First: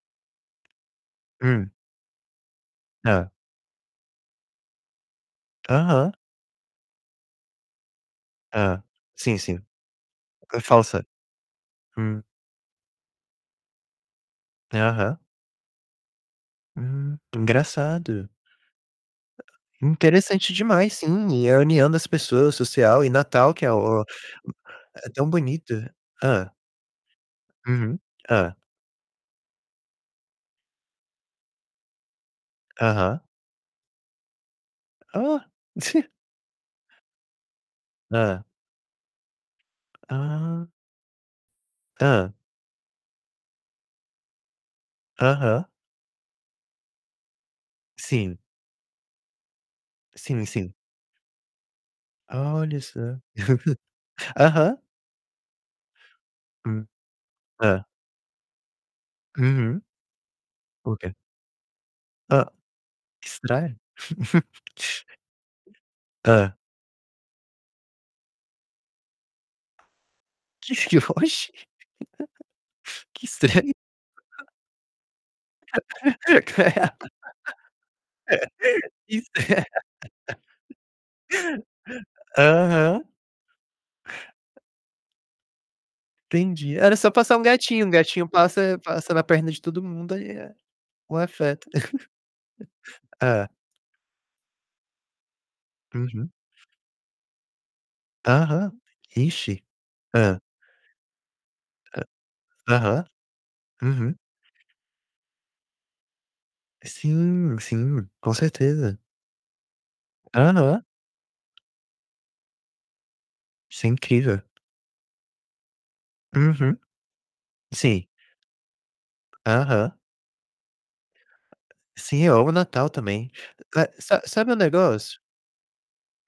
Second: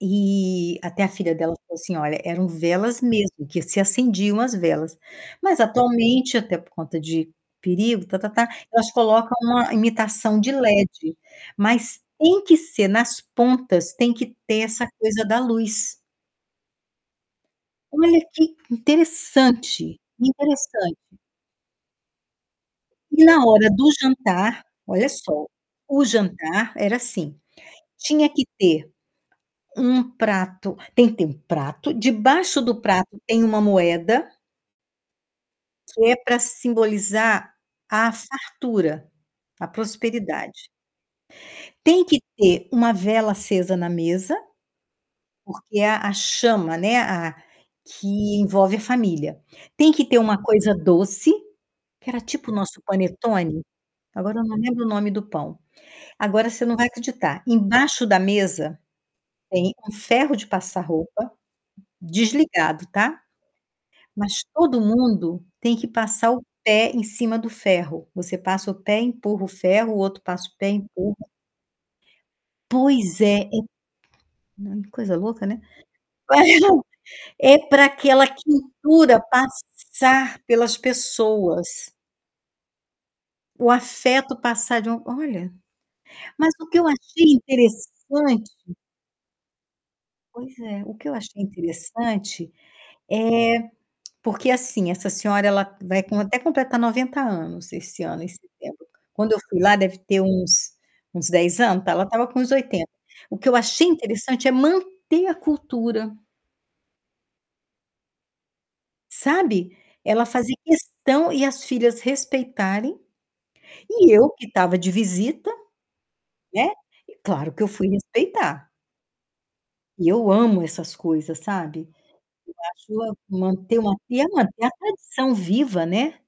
E até a filha dela Hum. falou assim: "Olha, eram velas Hã. mesmo, que se acendiam as velas". Mas, Aham. atualmente, até por conta de perigo, ta-ta-ta, Hã. elas colocam Sim, sim. uma imitação de É falsa LED, mas hum. tem que ser, nas pontas, tem que ter essa Aham. coisa da luz. Hum, Olha engraçado. que interessante, Interessante demais, interessante. sim. E a união das pessoas social, e E na Natal que hora é do o jantar é olha tão só, bonito o hã. jantar era assim. Uhum. Tinha que Hã. ter um prato tem que ter um prato, debaixo do prato Aham. tem uma moeda Ó! que é pra simbolizar a Hã. fartura, a prosperidade. Ah. Tem que Hã. ter uma vela acesa na mesa, Aham. porque é a a chama, né, a que Sim. envolve a família. Tem que ter uma Sim, coisa sim. doce, que era tipo o Olha nosso só. panetone? Agora eu não Aham. lembro o nome do pão. Agora, você não Hum. vai acreditar. Hã. Embaixo da mesa, tem Uhum. um ferro de passar Por que? roupa Hã, desligado, tá. estranho. Mas todo mundo tem que passar o Hã. pé em cima do ferro. Você passa o pé, empurra o ferro, o outro passa o pé, Que que empurra. oxi, Pois que é, é estranho. [unintelligible] coisa louca, né. Cred que É para aquela quentura estr passar pelas pessoas. aham. O afeto passar de um olha, mas o Entendi. que eu Era só achei passar um gatinho, um gatinho interessante passa passa na perna de todo mundo, aí é Pois é. O que eu o achei afeto. interessante Hã. é porque, assim, essa senhora, ela vai co Uhum. até completar 90 anos esse ano, em Aham. setembro. Quando eu fui Ixe. lá, deve ter Hã. uns uns 10 anos, então ela estava com uns Hã 80. aham. O que eu achei Uhum. interessante é manter a cultura Sim, sim, com certeza. sabe. Ela fazer Aham. questão e as filhas respeitarem, Isso é e eu incrível. que estava de visita, né, Uhum. claro que eu fui Sim. respeitar. Aham. E eu amo essas coisas, sabe, Sim, eu amo o Natal, eu acho também. manter Ma uma ter sa e sabe um manter a negócio? tradição viva, né.